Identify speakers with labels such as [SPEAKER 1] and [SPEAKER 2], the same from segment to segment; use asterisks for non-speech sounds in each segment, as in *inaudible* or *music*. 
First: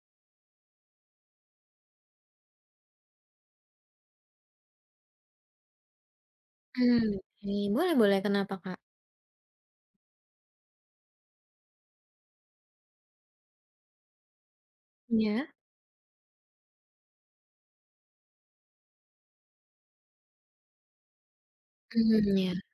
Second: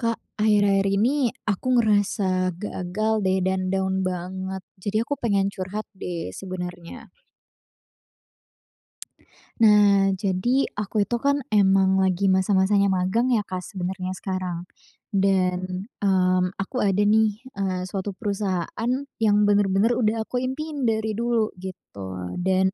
[SPEAKER 1] Kak, akhir-akhir ini aku ngerasa gagal, deh, dan down banget. Jadi aku pengen curhat, deh,
[SPEAKER 2] Mmm,
[SPEAKER 1] sebenarnya.
[SPEAKER 2] oke. Boleh boleh, kenapa, Kak?
[SPEAKER 1] Nah, jadi aku itu, kan, emang lagi masa-masanya magang, ya, Kak, sebenarnya sekarang.
[SPEAKER 2] Iya.
[SPEAKER 1] Dan, mmm, aku ada, nih, eee, suatu perusahaan yang bener-bener udah aku impiin dari dulu
[SPEAKER 2] Mmm,
[SPEAKER 1] gitu.
[SPEAKER 2] ya.
[SPEAKER 1] Dan,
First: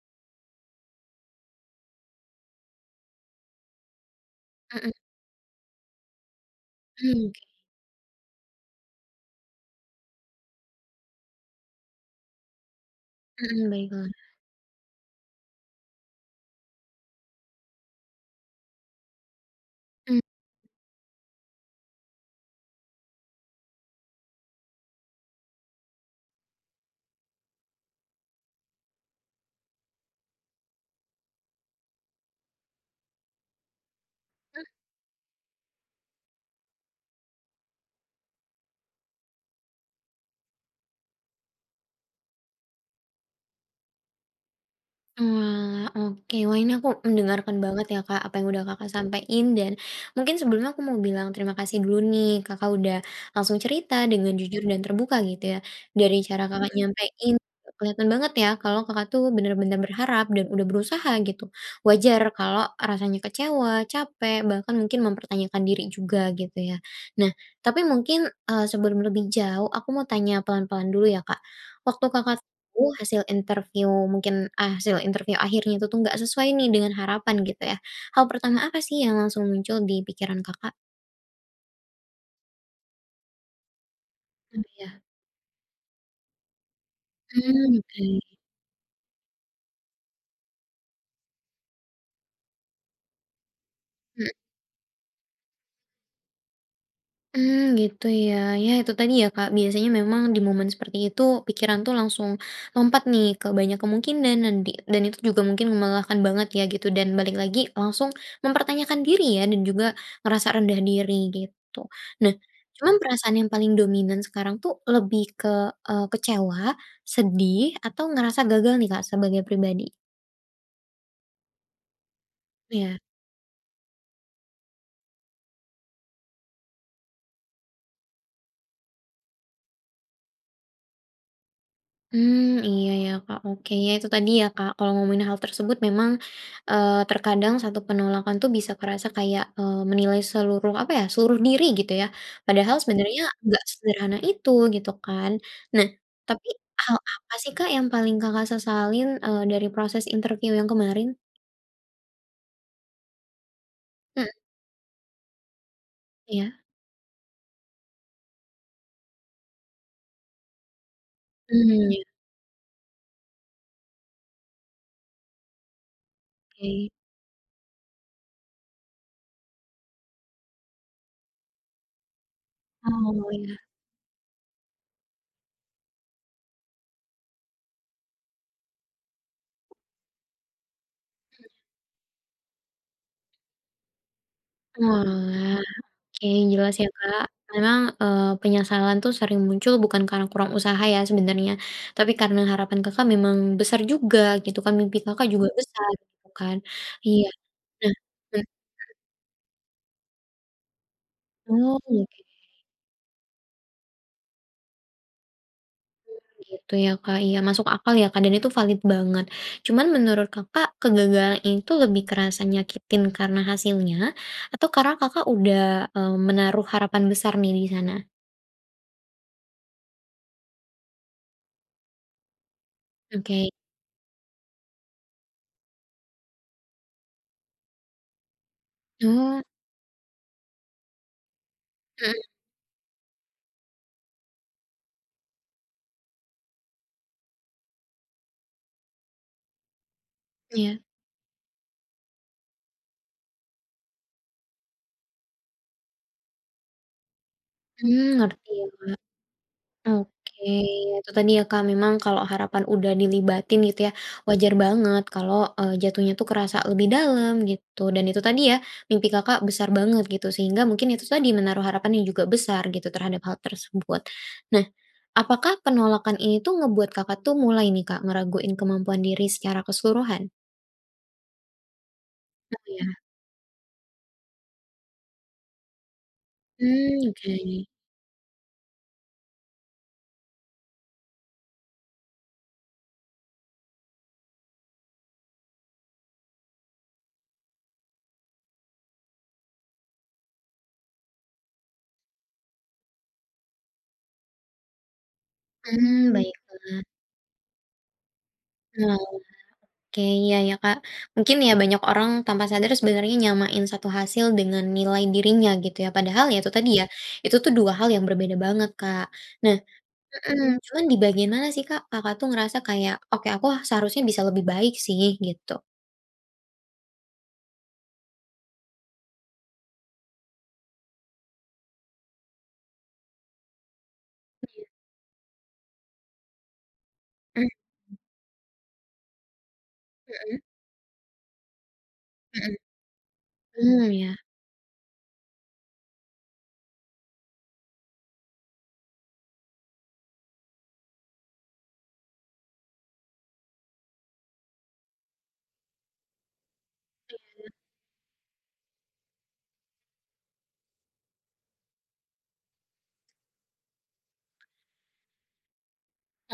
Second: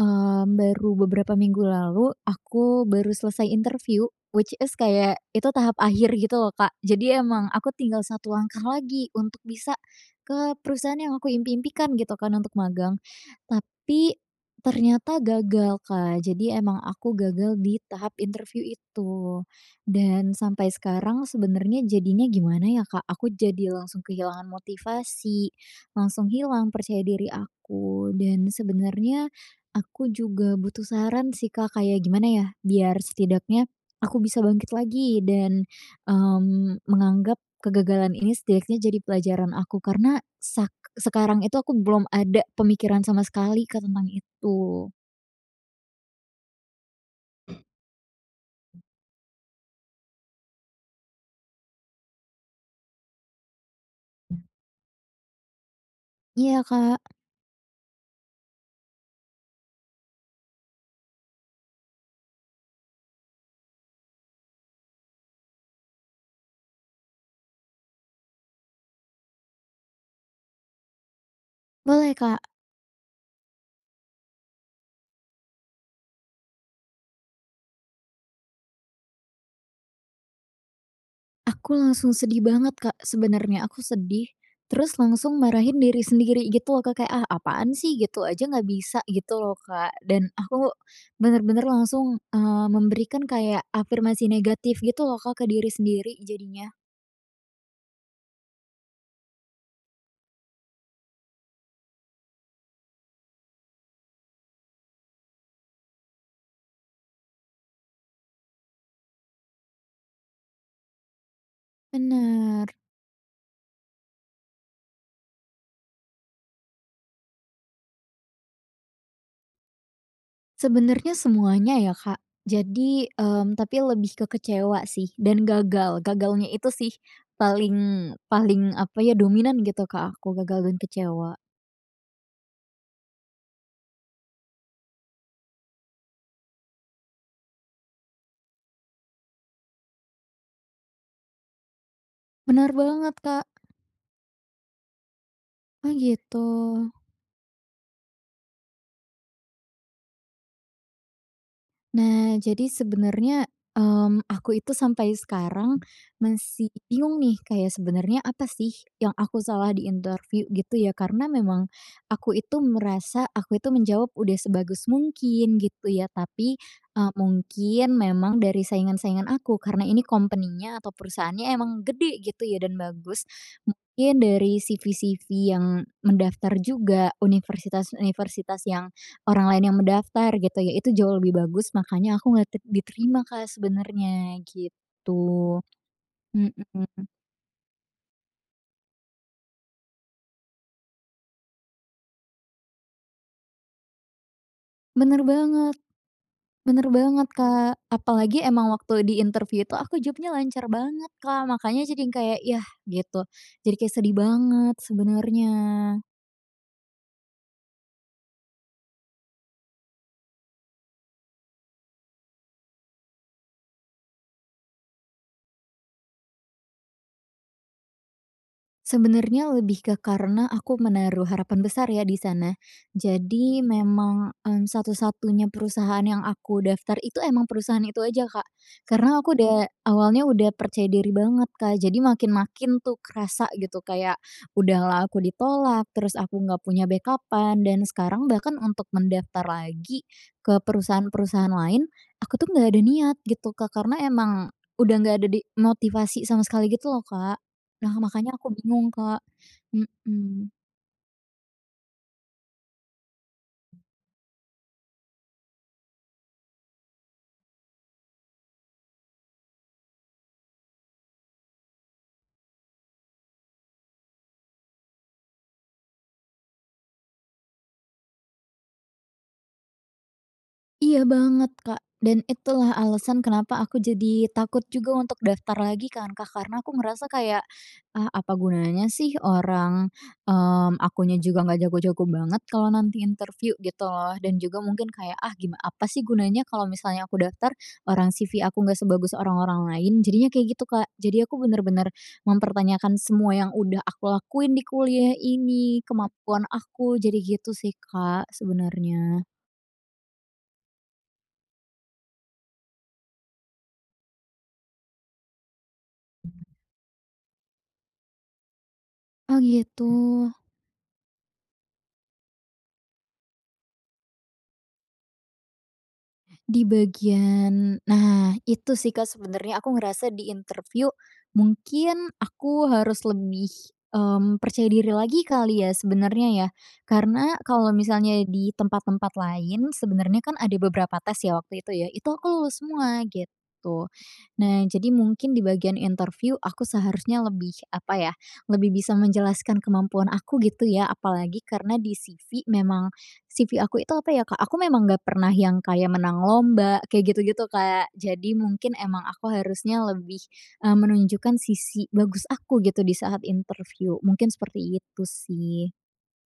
[SPEAKER 1] eee, baru beberapa minggu lalu aku baru selesai interview, which is
[SPEAKER 2] Mhm.
[SPEAKER 1] kayak itu tahap akhir gitu, loh, Kak, jadi
[SPEAKER 2] Hmm.
[SPEAKER 1] emang aku tinggal satu langkah lagi untuk bisa ke perusahaan yang aku impi-impikan gitu, kan, untuk magang.
[SPEAKER 2] Hmm, baiklah.
[SPEAKER 1] Tapi, ternyata gagal, Kak, jadi emang aku gagal di tahap interview itu.
[SPEAKER 2] Mmm.
[SPEAKER 1] Dan sampai sekarang sebenarnya jadinya gimana, ya, Kak? Aku jadi langsung kehilangan motivasi, langsung hilang percaya diri aku, dan sebenarnya aku juga butuh saran, sih, Kak, kayak gimana, ya, biar setidaknya aku bisa
[SPEAKER 2] Ah.
[SPEAKER 1] bangkit lagi dan, mmm, menganggap kegagalan ini setidaknya jadi pelajaran aku karena, sak sekarang itu aku belum ada pemikiran sama sekali, Kak, tentang itu?
[SPEAKER 2] Oalah, oke. Wah, ini aku mendengarkan banget, ya, Kak, apa yang udah Kakak sampein dan mungkin sebelumnya aku mau bilang terima kasih dulu, nih, Kakak udah langsung cerita dengan jujur dan terbuka gitu, ya. Dari cara
[SPEAKER 1] Iya,
[SPEAKER 2] Kakak
[SPEAKER 1] Kak.
[SPEAKER 2] nyampein, kelihatan banget, ya, kalau Kakak, tuh, benar-benar berharap dan udah berusaha gitu. Wajar kalau rasanya kecewa, capek, bahkan mungkin mempertanyakan diri juga gitu, ya. Nah, tapi mungkin, eee, sebelum lebih jauh, aku mau tanya pelan-pelan dulu, ya, Kak. Waktu
[SPEAKER 1] Boleh,
[SPEAKER 2] Kakak
[SPEAKER 1] Kak.
[SPEAKER 2] tahu hasil interview mungkin a hasil interview akhirnya itu, tuh, gak sesuai, nih, dengan harapan gitu, ya. Hal pertama apa, sih, yang langsung muncul di pikiran Kakak?
[SPEAKER 1] Aku langsung sedih banget, Kak, sebenarnya. Aku sedih
[SPEAKER 2] Mmm,
[SPEAKER 1] terus
[SPEAKER 2] iya.
[SPEAKER 1] langsung marahin diri sendiri gitu loh, Kak, kayak, "Ah apaan
[SPEAKER 2] Mmm,
[SPEAKER 1] sih,
[SPEAKER 2] oke.
[SPEAKER 1] gitu aja nggak bisa?" Gitu loh, Kak. Dan aku, benar-benar langsung, eee, memberikan kayak
[SPEAKER 2] Hmm.
[SPEAKER 1] afirmasi negatif gitu loh, Kak, ke diri sendiri jadinya.
[SPEAKER 2] Mmm, gitu ya. Ya itu tadi ya, Kak, biasanya memang di momen seperti itu, pikiran tuh langsung lompat nih ke banyak kemungkinan dan di dan itu juga mungkin melelahkan banget ya gitu. Dan balik lagi, langsung mempertanyakan diri ya, dan juga ngerasa rendah diri, gitu. Nah,
[SPEAKER 1] Benar.
[SPEAKER 2] cuma perasaan yang paling dominan sekarang tuh lebih ke, eee, kecewa, sedih, atau ngerasa gagal nih, Kak, sebagai pribadi?
[SPEAKER 1] Sebenarnya semuanya ya, Kak,
[SPEAKER 2] Ya.
[SPEAKER 1] jadi mmm, tapi lebih ke kecewa sih dan gagal gagalnya itu sih paling paling apa ya, dominan gitu ke aku. Gagal dan kecewa.
[SPEAKER 2] Mmm, iya ya, Kak. Oke, ya itu tadi ya, Kak, kalau ngomongin hal tersebut memang, eee, terkadang 1 penolakan itu bisa kerasa kayak, eee, menilai seluruh apa ya, seluruh diri gitu ya.
[SPEAKER 1] Benar
[SPEAKER 2] Padahal
[SPEAKER 1] banget,
[SPEAKER 2] sebenarnya
[SPEAKER 1] Kak.
[SPEAKER 2] enggak sesederhana itu, gitu kan. Nah,
[SPEAKER 1] Oh gitu.
[SPEAKER 2] tapi hal apa sih, Kak, yang paling Kakak sesalin, eee, dari proses interview yang kemarin?
[SPEAKER 1] Nah jadi sebenarnya,
[SPEAKER 2] Mhm.
[SPEAKER 1] mmm, aku itu sampai sekarang
[SPEAKER 2] Iya.
[SPEAKER 1] masih bingung nih kayak sebenarnya apa sih, yang aku salah di interview gitu ya. Karena memang,
[SPEAKER 2] Mmm ya.
[SPEAKER 1] aku itu merasa, aku itu menjawab udah sebagus mungkin gitu ya. Tapi,
[SPEAKER 2] Oke.
[SPEAKER 1] eee, mungkin memang dari saingan-saingan aku, karena ini company-nya atau perusahaannya emang gede gitu ya dan bagus.
[SPEAKER 2] Oh iya.
[SPEAKER 1] Mungkin dari CV-CV yang mendaftar juga, universitas-universitas yang orang lain yang mendaftar gitu ya, itu jauh lebih
[SPEAKER 2] Hmm.
[SPEAKER 1] bagus, makanya aku nggak te diterima, Kak, sebenarnya,
[SPEAKER 2] Oalah,
[SPEAKER 1] gitu.
[SPEAKER 2] oke
[SPEAKER 1] Hmm.
[SPEAKER 2] jelas ya, Kak. Memang, eee, penyesalan tuh sering muncul bukan karena kurang usaha ya sebenarnya, tapi karena harapan Kakak memang besar juga gitu kan, mimpi
[SPEAKER 1] Benar
[SPEAKER 2] Kakak juga
[SPEAKER 1] banget.
[SPEAKER 2] besar, gitu kan.
[SPEAKER 1] Benar
[SPEAKER 2] Iya
[SPEAKER 1] banget, Kak.
[SPEAKER 2] nah be
[SPEAKER 1] Apalagi emang waktu di interview itu aku jawabnya lancar banget, Kak,
[SPEAKER 2] Oh
[SPEAKER 1] makanya
[SPEAKER 2] oke.
[SPEAKER 1] jadi kayak, "Yah" gitu. Jadi kayak sedih banget sebenarnya.
[SPEAKER 2] Oh gitu ya, Kak. Iya masuk akal ya, Kak, dan itu valid banget. Cuman menurut Kakak, kegagalan ini itu lebih kerasa nyakitin karena hasilnya, atau karena Kakak udah, mmm, menaruh harapan besar nih di sana?
[SPEAKER 1] Sebenarnya lebih ke karena aku menaruh harapan besar ya di sana.
[SPEAKER 2] Oke.
[SPEAKER 1] Jadi memang, eee, satu-satunya perusahaan yang aku daftar itu emang perusahaan itu aja. Kak. Karena aku
[SPEAKER 2] Wah.
[SPEAKER 1] udah awalnya udah percaya diri banget, Kak, jadi
[SPEAKER 2] Mmm.
[SPEAKER 1] makin-makin tuh kerasa gitu kayak udah lah aku di tolak, terus aku nggak punya backup-an dan sekarang bahkan untuk mendaftar lagi ke
[SPEAKER 2] Iya.
[SPEAKER 1] perusahaan-perusahaan lain, aku tuh nggak ada niat gitu, Kak. Karena emang, udah nggak ada di motivasi sama sekali gitu loh, Kak. Nah
[SPEAKER 2] Mmm,
[SPEAKER 1] makanya
[SPEAKER 2] ngerti
[SPEAKER 1] aku
[SPEAKER 2] ya,
[SPEAKER 1] bingung,
[SPEAKER 2] Kak.
[SPEAKER 1] Kak,
[SPEAKER 2] Oke,
[SPEAKER 1] hmm.
[SPEAKER 2] itu tadi ya, Kak, memang kalau harapan udah dilibatin gitu ya, wajar banget kalau, eee, jatuhnya tuh kerasa lebih dalam, gitu. Dan itu tadi ya, mimpi Kakak besar banget gitu sehingga mungkin itu tadi menaruh harapan yang juga besar gitu, terhadap hal tersebut. Nah, apakah penolakan ini tuh ngebuat Kakak tuh mulai nih, Kak, ngeraguin kemampuan diri secara keseluruhan?
[SPEAKER 1] Iya banget, Kak, dan
[SPEAKER 2] Oh
[SPEAKER 1] itulah
[SPEAKER 2] iya.
[SPEAKER 1] alasan kenapa aku jadi takut juga untuk daftar lagi kan, Kak, karena aku
[SPEAKER 2] Mmm,
[SPEAKER 1] merasa
[SPEAKER 2] oke.
[SPEAKER 1] kayak, "Ah apa gunanya sih orang, mmm, akunya juga nggak jago-jago banget kalau nanti interview," gitu loh. Dan juga mungkin kayak, "Ah gim apa sih gunanya kalau misalnya aku daftar, orang CV aku nggak sebagus orang-orang lain," jadinya kayak gitu, Kak. Jadi aku benar-benar mempertanyakan semua yang udah aku lakuin di kuliah ini,
[SPEAKER 2] Hmm
[SPEAKER 1] kemampuan
[SPEAKER 2] baiklah.
[SPEAKER 1] aku, jadi gitu sih, Kak,
[SPEAKER 2] Oalah.
[SPEAKER 1] sebenarnya.
[SPEAKER 2] Oke iya ya, Kak. Mungkin ya banyak orang tanpa sadar sebenernya nyamain 1 hasil dengan nilai dirinya gitu ya, padahal ya itu tadi ya, itu tuh dua hal yang berbeda banget, Kak.
[SPEAKER 1] Oh
[SPEAKER 2] Nah
[SPEAKER 1] gitu.
[SPEAKER 2] mmm cuma di bagian mana sih, Kak, Kakak tuh ngerasa kayak, "Oke aku, ah, seharusnya bisa lebih baik sih," gitu?
[SPEAKER 1] Di bagian nah itu sih, Kak, sebenarnya aku ngerasa di interview mungkin aku harus lebih, mmm,
[SPEAKER 2] Iya.
[SPEAKER 1] percaya diri lagi kali ya sebenarnya ya. Karena, kalau
[SPEAKER 2] *clears throat*
[SPEAKER 1] misalnya di tempat-tempat lain sebenarnya
[SPEAKER 2] Hmm.
[SPEAKER 1] kan ada beberapa tes ya waktu itu ya, itu aku
[SPEAKER 2] Hmm.
[SPEAKER 1] lulus semua,
[SPEAKER 2] Mmm,
[SPEAKER 1] gitu.
[SPEAKER 2] ya.
[SPEAKER 1] Nah jadi mungkin di bagian interview aku seharusnya lebih, apa ya, lebih bisa menjelaskan kemampuan aku gitu ya. Apalagi karena di CV memang, CV aku itu apa ya, Kak, aku memang nggak pernah yang kayak menang lomba, kayak gitu-gitu,
[SPEAKER 2] Iya.
[SPEAKER 1] Kak. Jadi mungkin emang aku harusnya lebih, eee, menunjukkan sisi bagus aku gitu di saat interview, mungkin seperti itu sih.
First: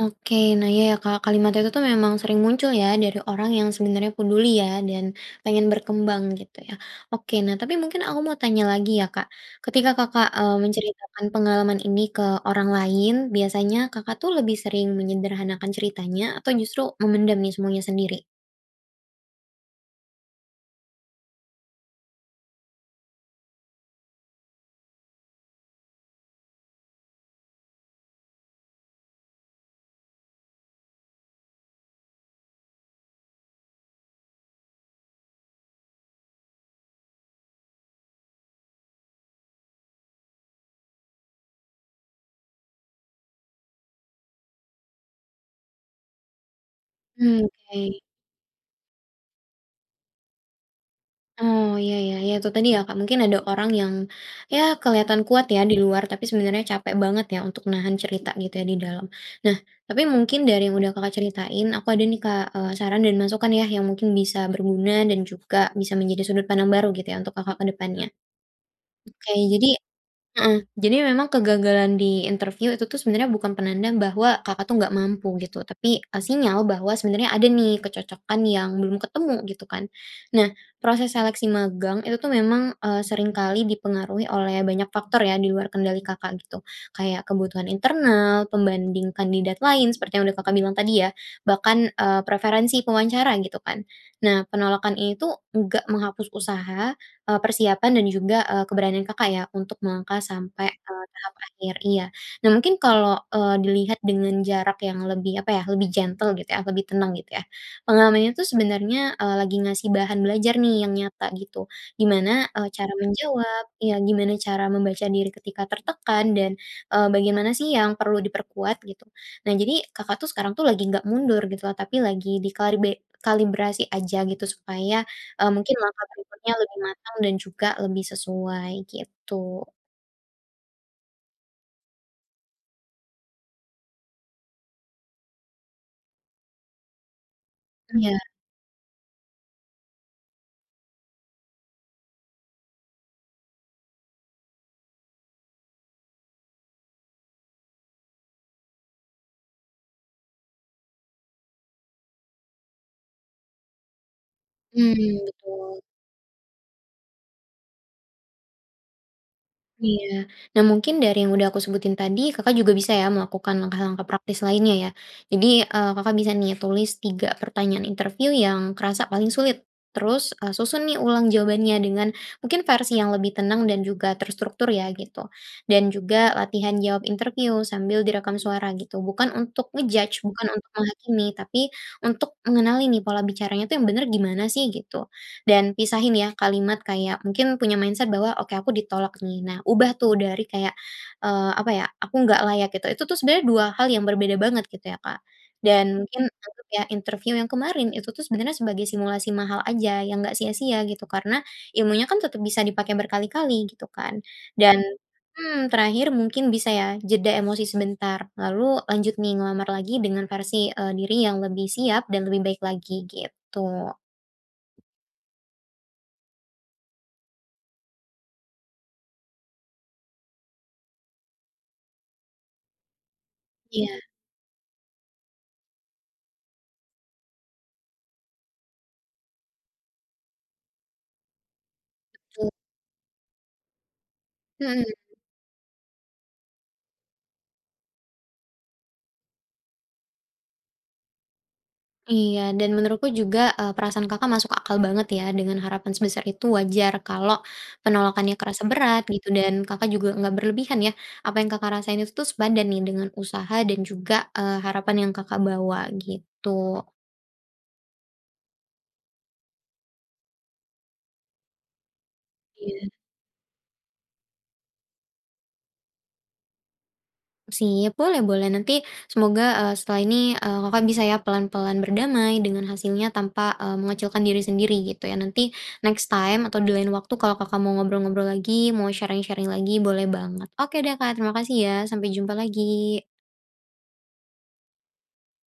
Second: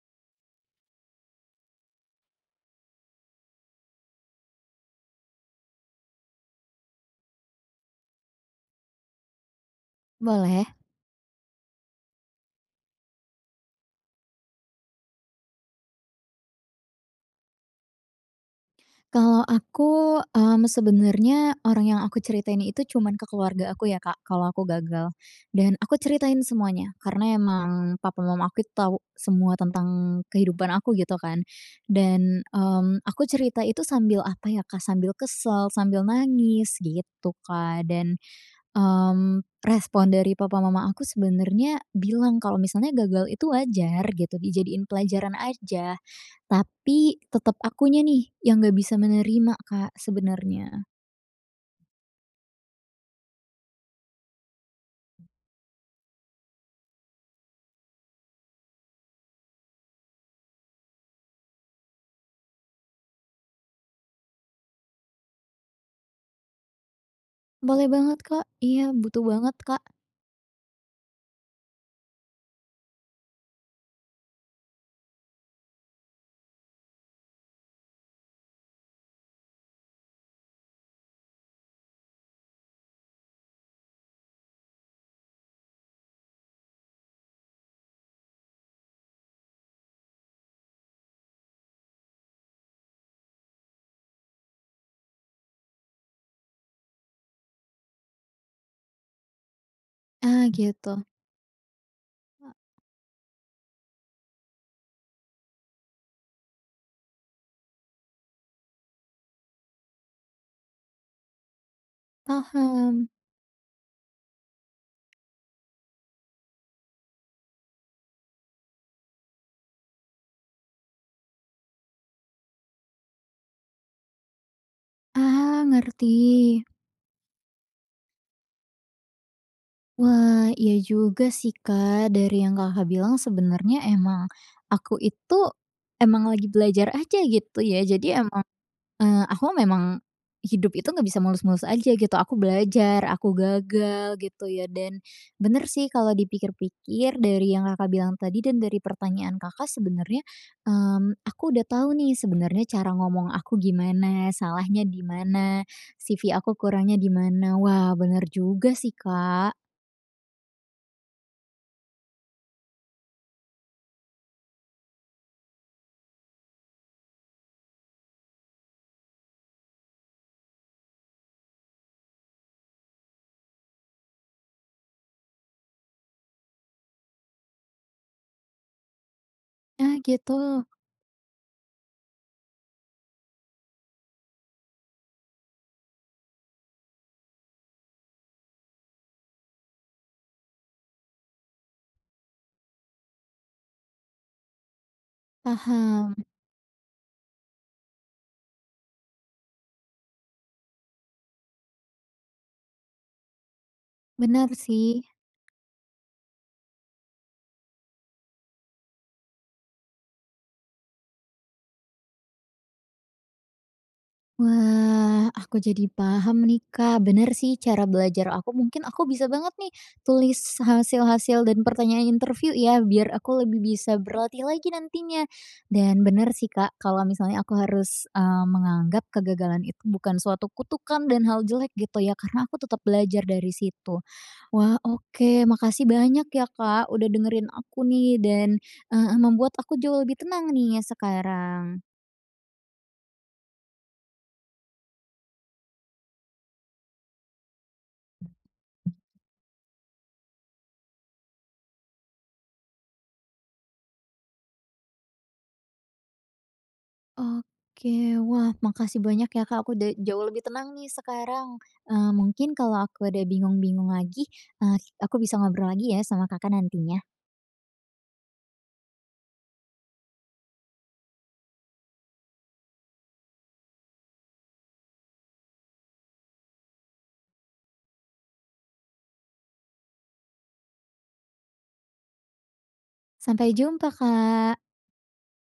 [SPEAKER 2] Oke, nah iya ya, Kak, kalimat itu tuh memang sering muncul ya dari orang yang sebenarnya peduli ya dan pengen berkembang gitu ya. Oke, nah tapi mungkin aku mau tanya lagi ya, Kak, ketika Kakak, eee,
[SPEAKER 1] Boleh.
[SPEAKER 2] menceritakan pengalaman ini ke orang lain, biasanya Kakak tuh lebih sering menyederhanakan ceritanya, atau justru memendam nih semuanya sendiri?
[SPEAKER 1] Kalau aku, mmm, sebenarnya orang yang aku ceritain itu cuman ke keluarga aku ya, Kak, kalau aku gagal. Dan aku ceritain semuanya. Karena emang, papa mama aku itu tahu semua tentang kehidupan aku gitu kan. Dan, mmm, aku cerita itu sambil apa ya, Kak, sambil kesel, sambil nangis, gitu, Kak. Dan, mmm, respon dari papa mama aku sebenarnya bilang kalau misalnya gagal itu wajar gitu, dijadiin pelajaran aja. Tapi,
[SPEAKER 2] Mmm,
[SPEAKER 1] tetap
[SPEAKER 2] oke.
[SPEAKER 1] akunya nih, yang nggak bisa menerima, Kak, sebenarnya.
[SPEAKER 2] Oh iya ya. Ya itu tadi ya, Kak, mungkin ada orang yang, ya kelihatan kuat ya di luar, tapi sebenarnya capek banget ya untuk nahan cerita gitu ya di dalam. Nah, tapi mungkin dari yang udah Kakak ceritain, aku ada nih, Kak, eee saran, dan masukan ya yang mungkin bisa berguna dan juga bisa menjadi sudut pandang baru gitu ya, untuk Kakak ke
[SPEAKER 1] Boleh
[SPEAKER 2] depannya.
[SPEAKER 1] banget, Kak. Iya butuh
[SPEAKER 2] Oke,
[SPEAKER 1] banget,
[SPEAKER 2] jadi
[SPEAKER 1] Kak.
[SPEAKER 2] heeh, jadi memang kegagalan di interview itu tuh sebenarnya bukan penanda bahwa Kakak itu nggak mampu gitu, tapi, eee, sinyal bahwa sebenarnya ada nih kecocokan yang belum ketemu, gitu kan. Nah, proses seleksi magang, itu tuh memang, eee, seringkali dipengaruhi oleh banyak faktor ya di luar kendali Kakak gitu. Kayak kebutuhan internal, pembanding kandidat lain, seperti yang udah Kakak bilang tadi ya. Bahkan, eee, preferensi pewawancara gitu kan. Nah penolakan ini tuh, nggak menghapus usaha, eee, persiapan dan juga, eee, keberanian Kakak ya untuk melangkah
[SPEAKER 1] Ah
[SPEAKER 2] sampai ke
[SPEAKER 1] gitu.
[SPEAKER 2] tahap akhir iya. Nah
[SPEAKER 1] Kak
[SPEAKER 2] mungkin kalo, eee, dilihat dengan jarak yang lebih apa ya, lebih gentle gitu ya, lebih tenang gitu ya, pengalamannya tuh sebenernya, eee, lagi ngasih bahan belajar nih yang nyata gitu. Gimana, eee, cara
[SPEAKER 1] Paham.
[SPEAKER 2] menjawab iya gimana cara membaca diri ketika tertekan dan, eee, bagaimana sih yang perlu diperkuat gitu. Nah jadi Kakak tuh sekarang tuh lagi ga mundur gitu lho tapi lagi di karbe kalibrasi aja gitu supaya, eee,
[SPEAKER 1] Ah
[SPEAKER 2] mungkin langkah
[SPEAKER 1] ngerti.
[SPEAKER 2] berikutnya lebih matang dan juga lebih sesuai gitu.
[SPEAKER 1] Wah, iya juga sih, Kak. Dari yang Kakak bilang sebenarnya emang, aku itu emang lagi belajar aja gitu ya. Jadi
[SPEAKER 2] Ya.
[SPEAKER 1] emang, eee, aku memang, hidup itu nggak bisa mulus-mulus aja gitu aku belajar, aku gagal, gitu ya. Dan benar sih kalau dipikir-pikir dari yang Kakak bilang tadi dan dari pertanyaan Kakak sebenarnya, mmm, aku udah tahu nih sebenarnya cara ngomong aku gimana, salahnya
[SPEAKER 2] Mmm,
[SPEAKER 1] di mana,
[SPEAKER 2] betul.
[SPEAKER 1] CV aku kurangnya di mana. Wah benar juga sih. Kak.
[SPEAKER 2] Iya. Nah mungkin dari yang udah aku sebutin tadi, Kakak juga bisa ya melakukan langkah-langkah praktis lainnya ya. Jadi, eee, Kakak bisa nih tulis 3 pertanyaan interview yang kerasa paling sulit. Terus, e susun nih ulang jawabannya dengan mungkin versi yang lebih tenang dan juga terstruktur ya, gitu. Dan juga latihan jawab interview sambil direkam suara gitu, bukan untuk
[SPEAKER 1] Ah
[SPEAKER 2] nge-judge bukan untuk
[SPEAKER 1] gitu.
[SPEAKER 2] menghakimi, tapi, untuk mengenali nih pola bicaranya tuh yang benar gimana sih, gitu. Dan pisahin ya, kalimat kayak mungkin punya mindset bahwa, "Oke aku ditolak nih," nah ubah tuh dari kayak, eee, apa ya, aku nggak layak gitu. Itu tuh sebenarnya dua hal yang berbeda banget gitu ya, Kak, dan
[SPEAKER 1] Paham.
[SPEAKER 2] mungkin untuk ya, interview yang kemarin itu tuh sebenarnya sebagai simulasi mahal aja yang nggak sia-sia gitu. Karena, ilmunya kan tetap bisa dipakai berkali-kali gitu kan,
[SPEAKER 1] Benar
[SPEAKER 2] dan
[SPEAKER 1] sih.
[SPEAKER 2] mmm, terakhir mungkin bisa ya, jeda emosi sebentar lalu lanjut nih ngelamar lagi dengan versi, eee, diri yang lebih siap dan lebih baik lagi, gitu.
[SPEAKER 1] Wah, aku jadi paham nih, Kak. Benar sih cara belajar aku mungkin aku bisa banget nih, tulis hasil-hasil dan pertanyaan interview ya biar aku lebih bisa
[SPEAKER 2] Iya.
[SPEAKER 1] berlatih lagi nantinya. Dan benar sih, Kak, kalau misalnya aku harus, mmm, menganggap kegagalan itu bukan suatu kutukan dan hal jelek gitu ya, karena
[SPEAKER 2] Betul.
[SPEAKER 1] aku tetap belajar dari situ. Wah
[SPEAKER 2] Hmm.
[SPEAKER 1] oke, makasih banyak ya, Kak, udah dengerin aku nih dan, eee, membuat aku jauh lebih tenang nih sekarang.
[SPEAKER 2] Iya, dan menurutku juga, eee, perasaan Kakak masuk akal banget ya, dengan harapan sebesar itu wajar kalau penolakannya kerasa berat gitu, dan Kakak juga enggak berlebihan ya. Apa yang Kakak rasain itu tuh sepadan nih dengan usaha dan juga, eee, harapan yang Kakak bawa, gitu.
[SPEAKER 1] Oke, wah makasih banyak ya, Kak, aku udah jauh lebih tenang nih sekarang. Eee, mungkin kalau
[SPEAKER 2] Iya.
[SPEAKER 1] aku ada bingung-bingung lagi, eee, aku bisa ngobrol lagi ya sama Kakak nantinya.
[SPEAKER 2] Sip, boleh boleh nanti semoga, eee, setelah ini, eee, Kakak bisa ya pelan-pelan berdamai dengan hasilnya tanpa, eee, mengecilkan diri sendiri gitu ya. Nanti, next time atau di lain waktu kalau Kakak mau ngobrol-ngobrol lagi, mau sharing-sharing lagi boleh banget. Oke deh, Kak, terima kasih ya, sampai jumpa lagi.
[SPEAKER 1] Sampai jumpa, Kak.